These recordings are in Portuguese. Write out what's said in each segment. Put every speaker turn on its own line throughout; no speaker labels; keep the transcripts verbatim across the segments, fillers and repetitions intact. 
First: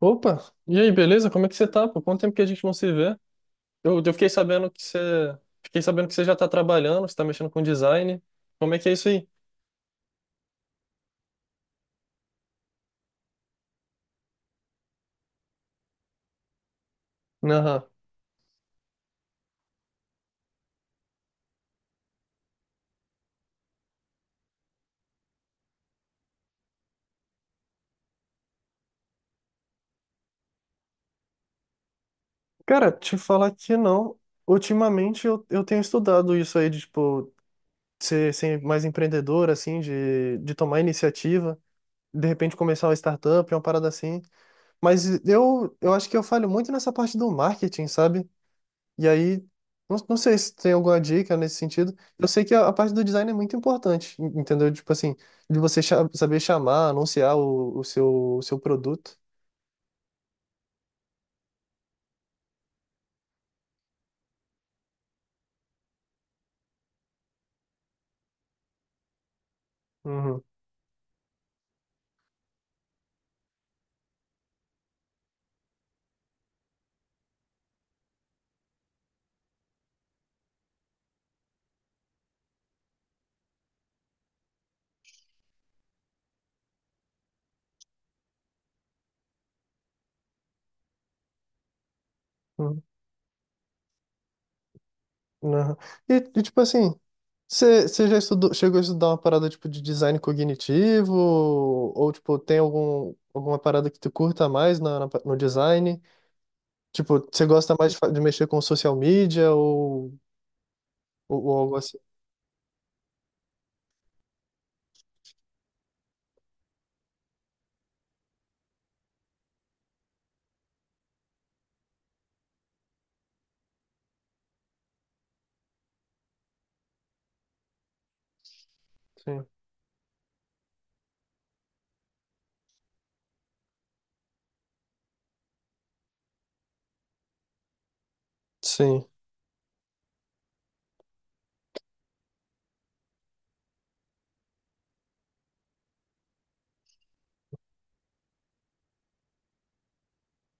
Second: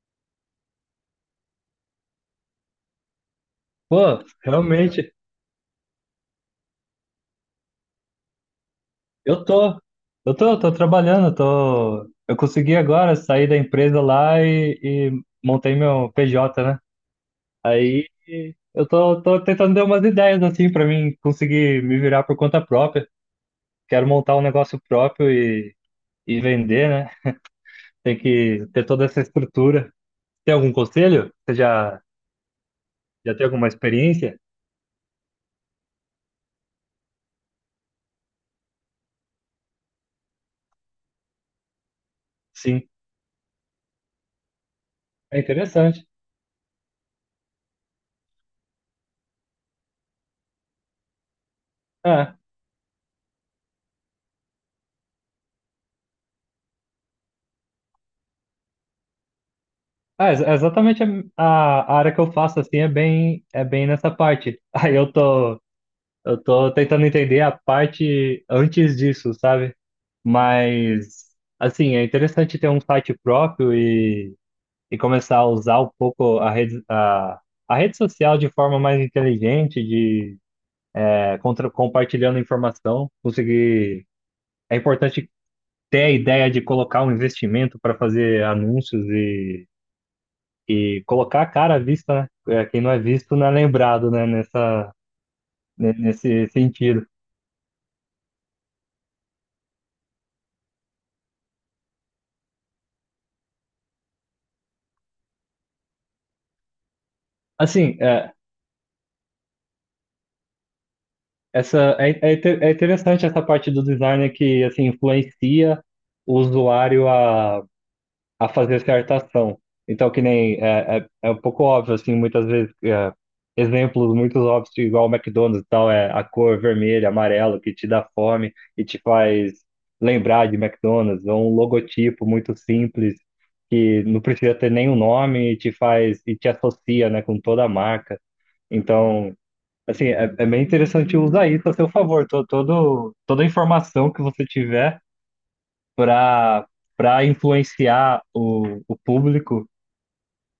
Opa, e aí, beleza? Como é que você tá? Por quanto tempo que a gente não se vê? Eu, eu
Pô,
fiquei sabendo que você,
realmente,
fiquei sabendo que você já tá trabalhando, você tá mexendo com design. Como é que é isso aí?
eu tô, eu tô, tô trabalhando. Tô, eu consegui agora sair da empresa lá e, e montei meu P J, né?
Aham.
Aí eu tô, tô tentando dar umas ideias assim pra mim conseguir me virar por conta própria. Quero montar um negócio próprio e, e vender, né? Tem que ter toda essa estrutura. Tem algum conselho? Você já,
Cara, te
já tem
falar
alguma
que não.
experiência?
Ultimamente eu, eu tenho estudado isso aí de, tipo, ser, ser mais empreendedor, assim, de, de tomar iniciativa, de repente começar
Sim,
uma startup, uma parada assim. Mas
é
eu, eu
interessante.
acho que eu falho muito nessa parte do marketing, sabe? E aí, não, não sei se tem alguma dica nesse sentido. Eu
Ah,
sei que a, a parte do design é muito importante, en- entendeu? Tipo assim, de você cha- saber chamar, anunciar o, o seu, o seu produto.
É, ex- exatamente a, a a área que eu faço assim é bem é bem nessa parte. Aí eu tô eu tô tentando entender a parte antes disso, sabe?
Uhum,
Mas assim, é interessante ter um site próprio e, e começar a usar um pouco a rede a, a rede social de forma mais inteligente, de é, contra, compartilhando informação, conseguir. É importante ter a ideia de colocar um investimento para fazer anúncios e colocar a cara à vista, né? É, quem
uhum,
não é visto não é lembrado, né? Nessa,
uhum.
ne-
E, e,
nesse
tipo assim,
sentido.
você você já estudou, chegou a estudar uma parada tipo de design cognitivo? Ou tipo, tem algum, alguma parada que tu curta mais na, na pa- no design? Tipo, você gosta mais
Assim,
de, fa- de
é,
mexer com social media ou, ou, ou algo
essa,
assim?
é, é inte- é interessante essa parte do design que, assim, influencia o usuário a a fazer certa ação. Então, que nem é, é, é um pouco óbvio, assim, muitas vezes, é, exemplos muito óbvios, igual o McDonald's e tal, é a cor vermelha, amarelo, que te dá fome e te
Sim.
faz lembrar de McDonald's, ou um logotipo muito simples, que não precisa ter nenhum nome e te faz, e te associa, né, com toda a marca.
Sim.
Então, assim, é, é bem interessante usar isso a seu favor, to, todo, toda a informação que você tiver para para influenciar o, o público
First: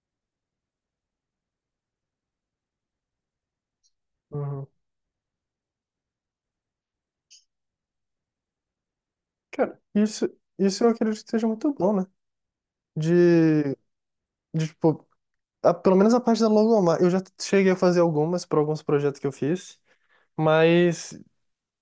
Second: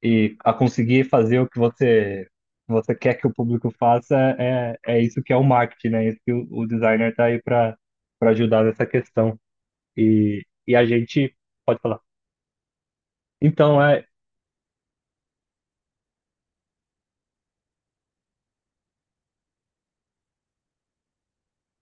e a conseguir fazer o que você você quer que o público faça.
Uhum.
É, é isso que é o marketing, né? É isso que o, o designer está aí para para ajudar nessa questão.
Cara, isso,
E, e
isso
a
eu acredito que
gente
seja muito
pode
bom,
falar.
né? De,
Então é,
de tipo, a- pelo menos a parte da logomarca. Eu já cheguei a fazer algumas para alguns projetos que eu fiz, mas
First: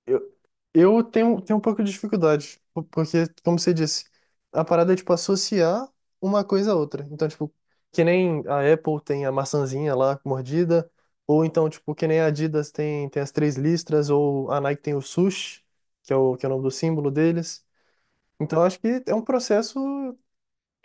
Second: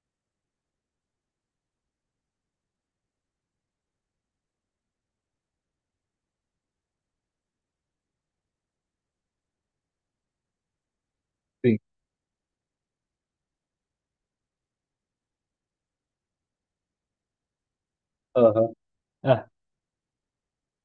eu, eu tenho, tenho um pouco de dificuldade, po- porque, como você disse, a parada é, tipo, associar uma coisa a outra. Então, tipo, que nem a Apple tem a maçãzinha lá mordida, ou então,
sim,
tipo, que nem a Adidas tem, tem as três listras, ou a Nike tem o swoosh, que é o, que é o nome do símbolo deles. Então,
aham.
acho que é um
É.
processo.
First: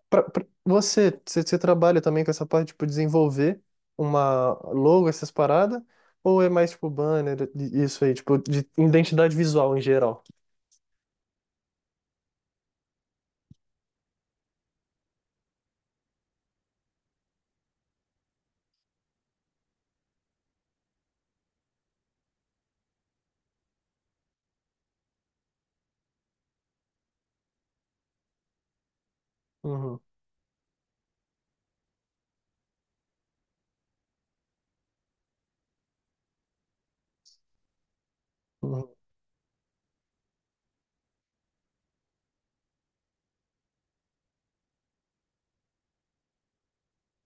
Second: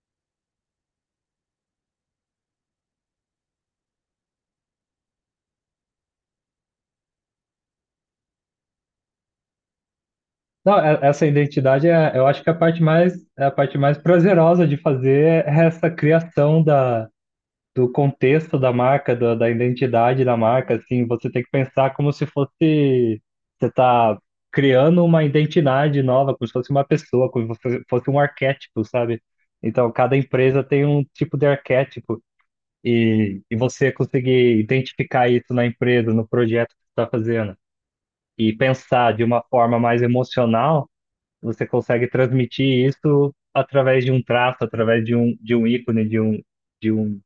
pra- pra- você, você, você trabalha também com essa parte, tipo, desenvolver uma logo, essas paradas? Ou é mais, tipo, banner, e- isso aí, tipo, de identidade visual em geral?
Não, é- essa identidade é, eu acho que é a parte mais é a parte mais prazerosa de fazer. É essa criação da do contexto da marca, da da identidade da marca. Assim, você tem que pensar como se fosse. Você tá criando uma identidade nova, como se fosse uma pessoa, como se fosse fosse um arquétipo, sabe? Então,
Uhum,
cada empresa tem um tipo de arquétipo e, e você conseguir identificar isso na empresa, no projeto que você está fazendo, e
uhum,
pensar de uma forma mais emocional. Você consegue transmitir isso através de um traço, através de um, de um ícone, de um, de um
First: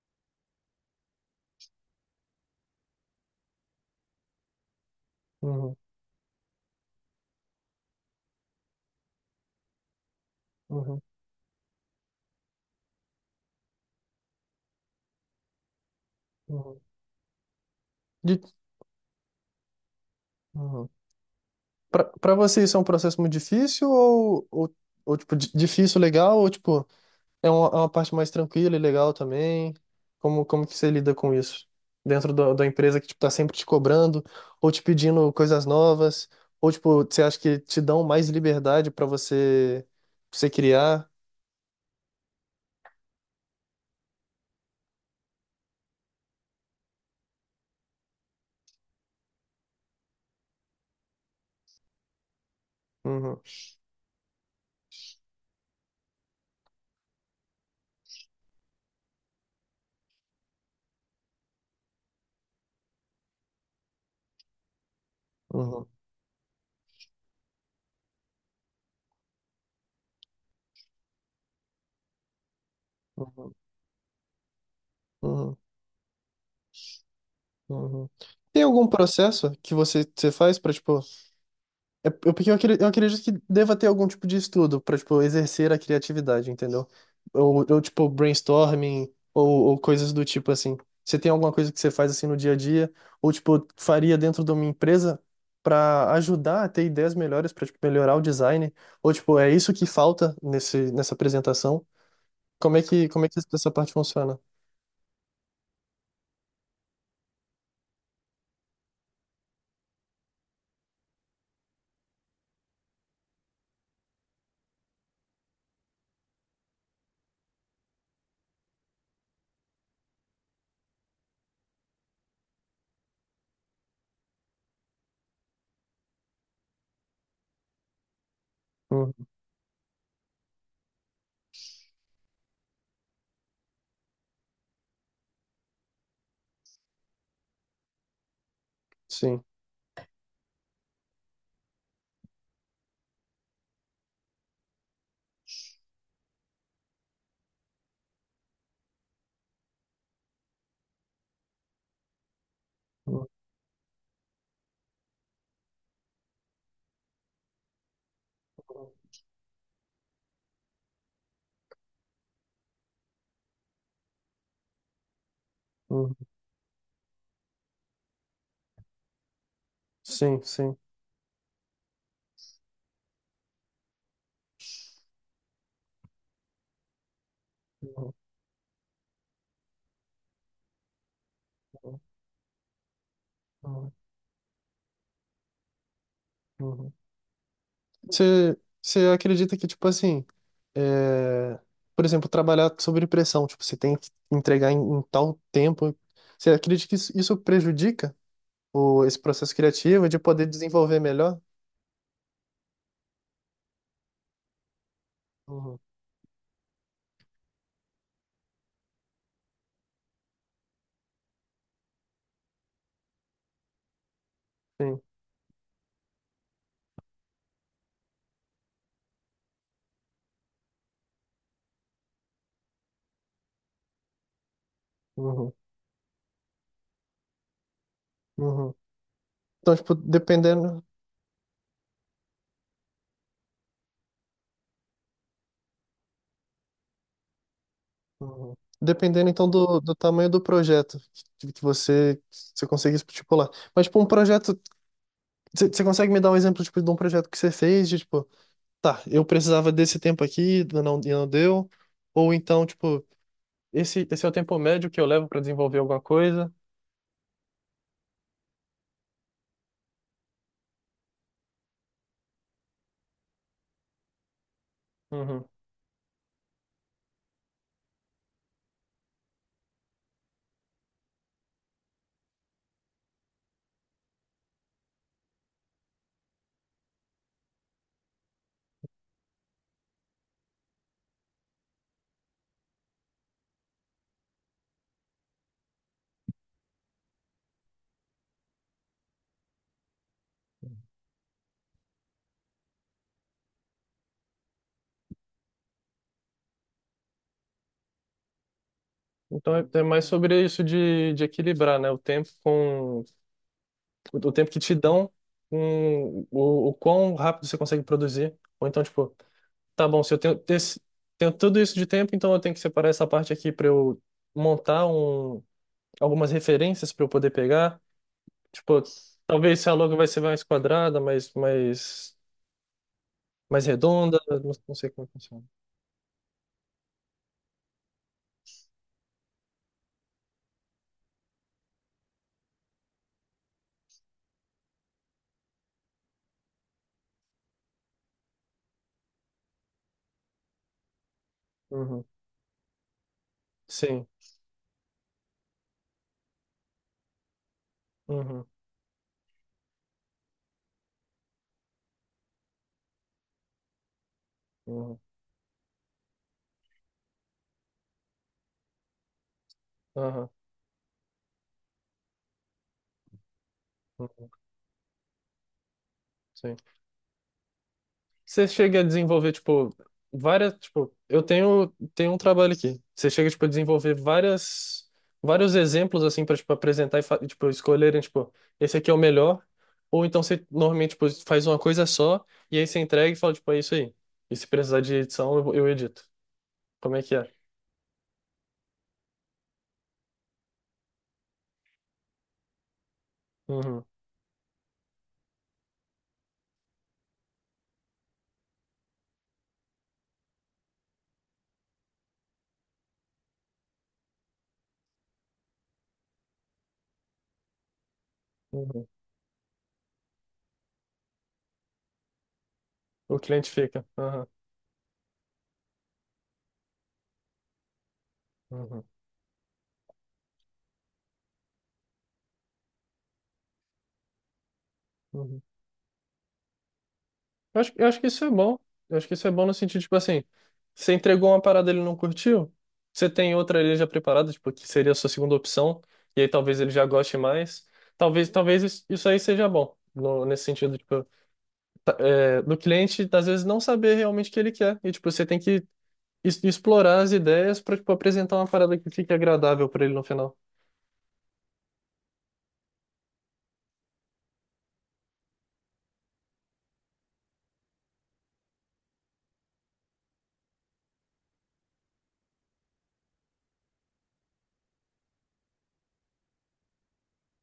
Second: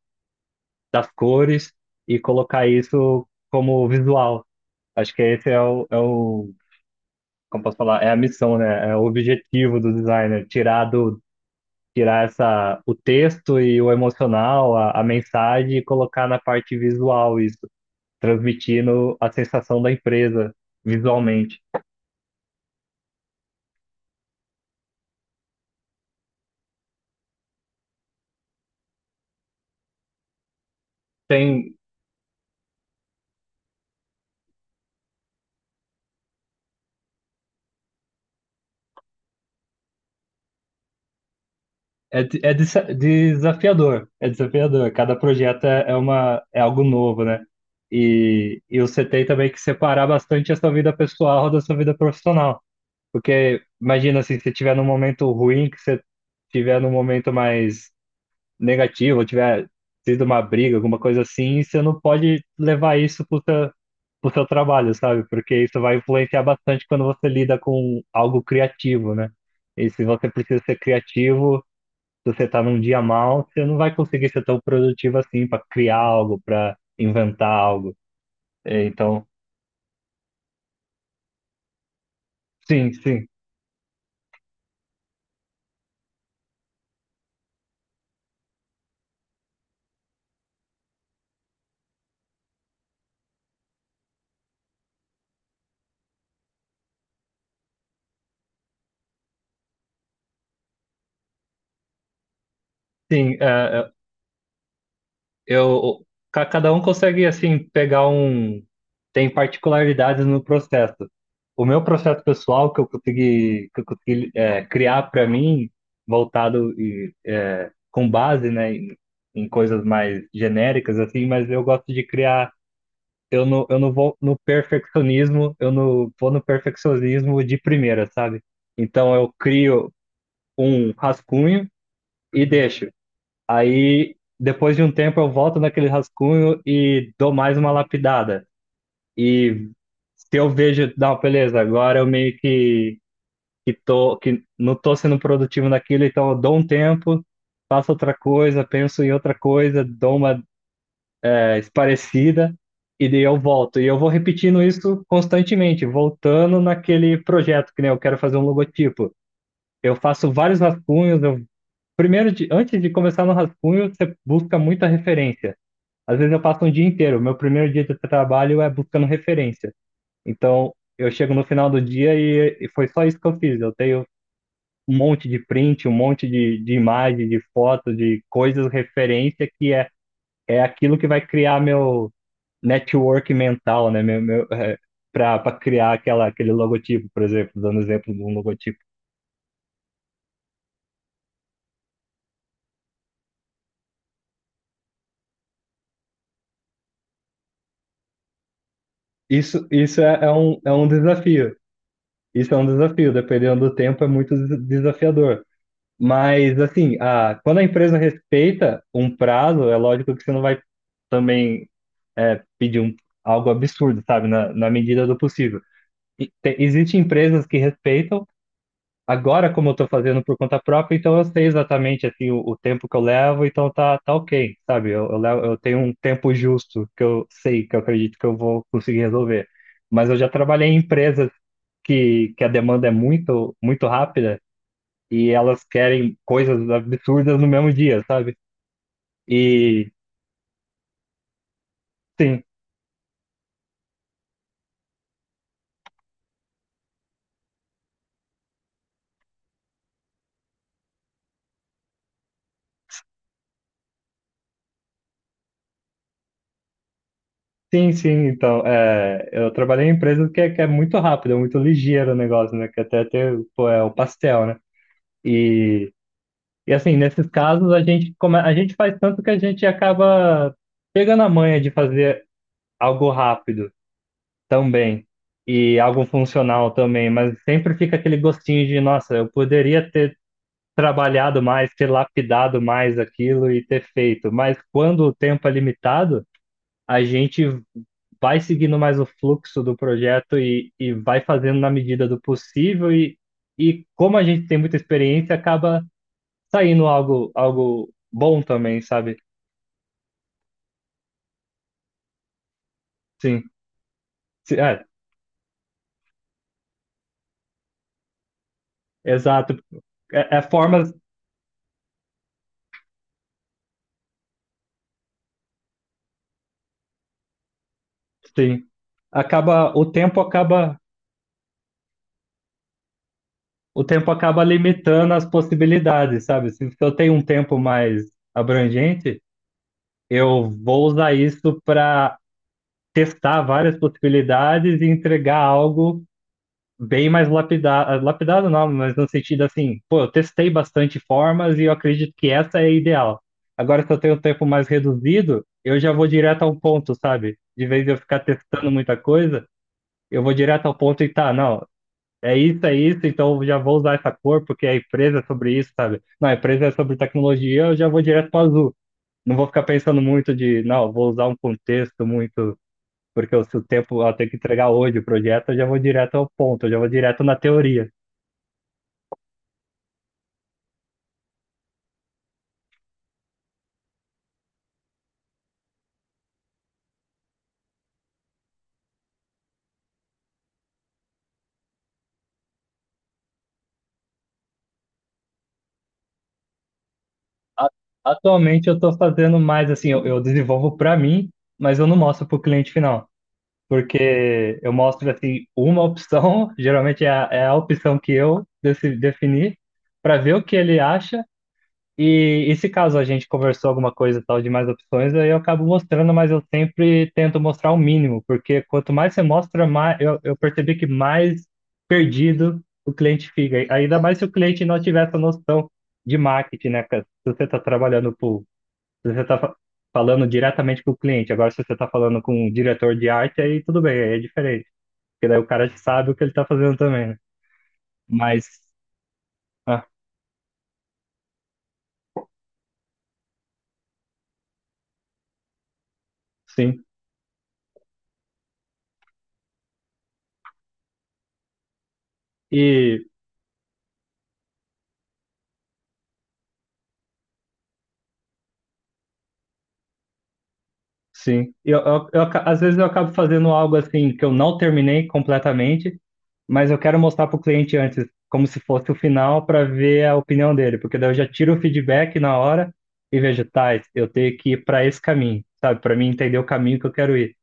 das cores, e colocar isso como visual. Acho que esse é
uhum,
o, é o, como posso falar, é a missão, né? É o objetivo do designer, tirar
uhum,
do, tirar essa, o texto e o emocional, a, a mensagem, e colocar na parte
uhum.
visual isso,
De,
transmitindo a sensação da empresa
uhum.
visualmente.
Pra, pra você isso é um processo muito difícil ou, ou, ou tipo, di- difícil, legal, ou, tipo... É uma, é uma parte mais tranquila e legal também. Como, como que você lida com isso?
Tem,
Dentro da da empresa que, tipo, tá sempre te cobrando, ou te pedindo coisas novas, ou, tipo, você acha que te dão mais liberdade para você, pra você criar?
É, de- é desa- desafiador, é desafiador. Cada projeto é, é uma, é algo novo, né? E, e você tem também que separar bastante a sua vida pessoal da sua vida profissional.
Uhum,
Porque imagina assim, se você estiver num momento ruim, que você estiver num momento mais negativo, ou tiver sido uma briga, alguma coisa assim, você não pode levar isso pro seu, pro seu trabalho, sabe? Porque isso
uhum,
vai influenciar bastante quando você lida com algo criativo, né? E se você precisa ser criativo, se você tá num dia mal,
uhum,
você não vai conseguir ser tão produtivo assim
uhum,
para criar algo, para inventar algo.
uhum. Tem
É,
algum
Então,
processo que você, você faz para, É eu- porque eu acre- eu
sim,
acredito
sim,
que deva ter algum tipo de estudo pra, tipo, exercer a criatividade, entendeu? Ou, ou tipo, brainstorming, ou, ou coisas do tipo assim. Você tem alguma coisa que você faz assim no dia a dia, ou tipo, faria dentro de uma empresa pra ajudar a ter ideias melhores, pra tipo, melhorar o design, ou tipo, é isso que falta nesse, nessa apresentação? Como é que, como é
sim.
que
é,
essa
é,
parte funciona?
eu, ca- Cada um consegue assim pegar um, tem particularidades no processo. O meu processo pessoal que eu consegui, que eu consegui é, criar para mim, voltado e é, com base, né, em, em coisas mais genéricas assim. Mas eu gosto de criar. Eu não, eu não vou no perfeccionismo, eu não vou no perfeccionismo de primeira, sabe? Então
Uhum,
eu crio um rascunho e deixo. Aí depois de um tempo eu volto naquele rascunho e dou mais uma lapidada.
sim.
E se eu vejo, não, beleza, agora eu meio que, que tô, que não tô sendo produtivo naquilo, então eu dou um tempo, faço outra coisa, penso em outra coisa, dou uma parecida, e daí
Uhum,
eu volto. E eu vou repetindo isso constantemente, voltando naquele projeto, que nem eu quero fazer um logotipo. Eu faço vários rascunhos. Eu, primeiro, de, antes de começar no rascunho, você busca muita referência.
uhum,
Às vezes eu passo um dia inteiro. Meu primeiro dia de trabalho é buscando referência.
sim,
Então,
sim.
eu chego no final do dia e, e foi só isso que eu fiz. Eu tenho um monte de print, um monte de, de imagem, de foto,
Uhum,
de coisas, referência, que é é aquilo que vai criar meu network mental,
uhum,
né? Meu, meu, é, para para criar aquela, aquele
uhum.
logotipo, por exemplo, dando exemplo de um
Você,
logotipo.
você acredita que, tipo assim, é, por exemplo, trabalhar sobre pressão, tipo, você tem que entregar em, em tal tempo. Você acredita que isso, isso prejudica o, esse processo
Isso, isso
criativo de
é, é
poder
um, é um
desenvolver melhor?
desafio. Isso é um desafio, dependendo do tempo, é muito des- desafiador.
Uhum,
Mas, assim, a, quando a empresa respeita um prazo, é lógico que você não vai também é, pedir um, algo absurdo, sabe? Na, na
sim.
medida do possível. E te- Existem empresas que respeitam. Agora, como eu tô fazendo por conta própria, então eu sei exatamente assim o, o tempo que eu levo, então tá, tá ok, sabe? Eu, eu, levo-
Uhum,
eu tenho um tempo justo que eu sei, que eu acredito que eu vou
uhum.
conseguir resolver.
Então, tipo,
Mas eu já trabalhei em
dependendo,
empresas que, que a demanda é muito, muito rápida e elas querem coisas absurdas no mesmo dia, sabe?
uhum. Dependendo, então, do,
E
do tamanho do projeto que, que você,
sim,
você consegue estipular. Mas, tipo, um projeto, você você consegue me dar um exemplo, tipo, de um projeto que você fez, de, tipo, tá, eu precisava desse tempo aqui, não, e não deu. Ou então, tipo, esse, esse é o tempo médio que eu levo para desenvolver alguma coisa.
sim, sim. Então, é, eu trabalhei em empresas que, é- que é muito rápido, é muito ligeiro o negócio, né? Que até tem, pô, é o pastel, né?
Uhum.
E E assim, nesses casos, a gente, come... a gente faz tanto que a gente acaba pegando a manha de fazer algo rápido também, e algo funcional também. Mas sempre fica aquele gostinho de, nossa, eu poderia ter trabalhado mais, ter lapidado mais aquilo e ter feito, mas quando o tempo é limitado, a gente vai seguindo mais o fluxo do projeto e, e vai fazendo na medida do possível, e, e como a gente tem muita experiência, acaba saindo algo, algo bom também, sabe?
Então é, é mais sobre isso de, de equilibrar, né? O tempo com
Sim,
o tempo que
sim,
te
é,
dão com o, o quão rápido você consegue produzir. Ou então, tipo,
exato.
tá bom, se eu
É,
tenho,
é
esse,
formas,
tenho tudo isso de tempo, então eu tenho que separar essa parte aqui para eu montar um, algumas referências para eu poder pegar.
sim.
Tipo, talvez se
Acaba,
a
o
logo vai ser
tempo
mais
acaba,
quadrada, mais, mais mais
o tempo
redonda,
acaba
não, não sei como
limitando as
funciona.
possibilidades, sabe? Se se eu tenho um tempo mais abrangente, eu vou usar isso para testar várias possibilidades e entregar algo bem mais lapidado, lapidado não, mas no sentido assim, pô, eu testei bastante formas e eu
Uhum.
acredito que essa é a ideal. Agora, se eu
Sim.
tenho um tempo mais reduzido, eu já vou direto ao ponto, sabe? De vez de eu ficar
Uhum.
testando muita coisa, eu vou direto ao ponto e tá, não, é isso, é isso, então eu já vou usar essa cor porque a
Uhum.
empresa é sobre isso, sabe? Não, a empresa é sobre tecnologia, eu já vou direto para azul. Não vou ficar pensando
Aham.
muito de, não, vou usar um contexto muito, porque se o tempo, eu
Uhum.
tenho que entregar hoje o projeto, eu já vou direto ao
Sim.
ponto, eu já vou direto na teoria.
Você chega a desenvolver, tipo, várias, tipo, eu tenho, tenho um trabalho aqui. Você chega, tipo, a desenvolver várias, vários exemplos, assim, para, tipo, apresentar e, fa- e, tipo, escolherem, tipo, esse aqui é o melhor. Ou então você, normalmente, tipo, faz uma coisa só e aí você entrega e fala, tipo, é isso aí. E se precisar de edição, eu, eu edito. Como é que é?
a- Atualmente eu estou fazendo mais assim, eu, eu desenvolvo para mim, mas eu não mostro para o cliente final,
Uhum.
porque eu mostro assim uma opção, geralmente é a, é a opção que eu deci- defini, para ver o que ele acha, e, e se caso a gente conversou alguma coisa e tal de mais opções, aí eu acabo mostrando. Mas eu sempre tento mostrar o mínimo, porque
Uhum.
quanto mais você mostra, mais eu, eu percebi que mais perdido o
O
cliente
cliente
fica.
fica.
Ainda mais se
Aham.
o cliente não tiver essa noção de marketing, né, cara? Se você está trabalhando pro,
Uhum.
se você está falando diretamente com o cliente, agora se você está falando com um diretor de arte, aí tudo bem, aí é diferente, porque daí
Uhum.
o cara sabe o que ele está fazendo também, né?
Eu acho, eu acho que isso é
Mas,
bom. Eu acho que isso é bom no sentido,
ah,
tipo assim, você entregou uma parada e ele não curtiu, você tem outra ali já preparada, tipo, que seria a sua segunda opção, e aí talvez ele já
sim.
goste mais. Talvez, talvez isso isso aí seja bom, no- nesse sentido, tipo, tá- é, do
E
cliente, às vezes, não saber realmente o que ele quer. E, tipo, você tem que es- explorar as ideias pra, tipo, apresentar uma parada que fique agradável pra ele no final.
Sim, eu, eu, eu aca- às vezes eu acabo fazendo algo assim que eu não terminei completamente, mas eu quero mostrar para o cliente antes, como se fosse o final, para ver a opinião dele, porque daí eu já tiro o feedback na hora e vejo, tá, eu tenho que ir para esse caminho, sabe, para mim entender o caminho que eu quero ir.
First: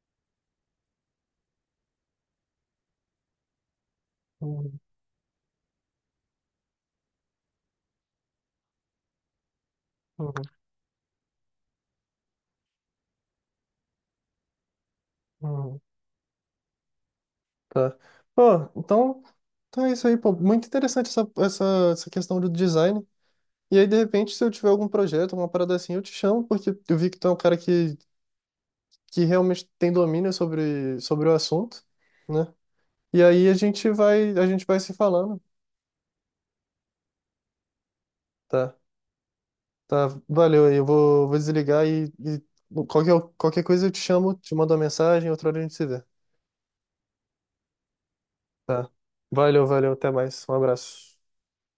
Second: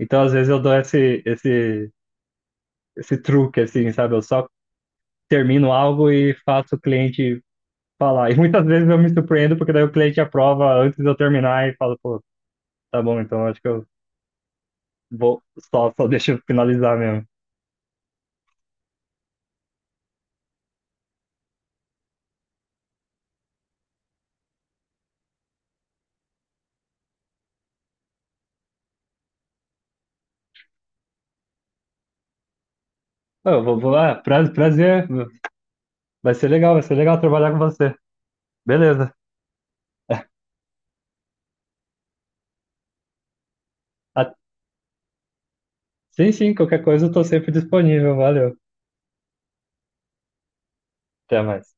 Então, às vezes eu dou esse, esse, esse truque, assim, sabe, eu só
Uhum,
termino algo e faço o cliente falar. E muitas vezes eu me surpreendo, porque daí o cliente
uhum,
aprova antes de eu terminar e fala, pô, tá bom, então acho que eu vou,
uhum.
só, só deixa eu finalizar mesmo.
Tá. Pô, então, então é isso aí, pô. Muito interessante essa, essa, essa questão do design. E aí, de repente, se eu tiver algum projeto, uma parada assim, eu te chamo, porque eu vi que tu é um cara que, que realmente tem domínio sobre, sobre o assunto, né? E aí a
Eu vou,
gente
vou, ah,
vai, a
pra-
gente vai se
Prazer.
falando.
Vai ser legal, vai ser legal trabalhar com você.
Tá,
Beleza.
tá, valeu aí. Eu vou, vou desligar e, e qualquer, qualquer coisa eu te chamo,
Ah,
te mando uma mensagem, outra hora a gente se vê.
sim, sim, qualquer coisa eu tô sempre disponível. Valeu.
Tá. Valeu, valeu, até mais. Um abraço.
Até mais.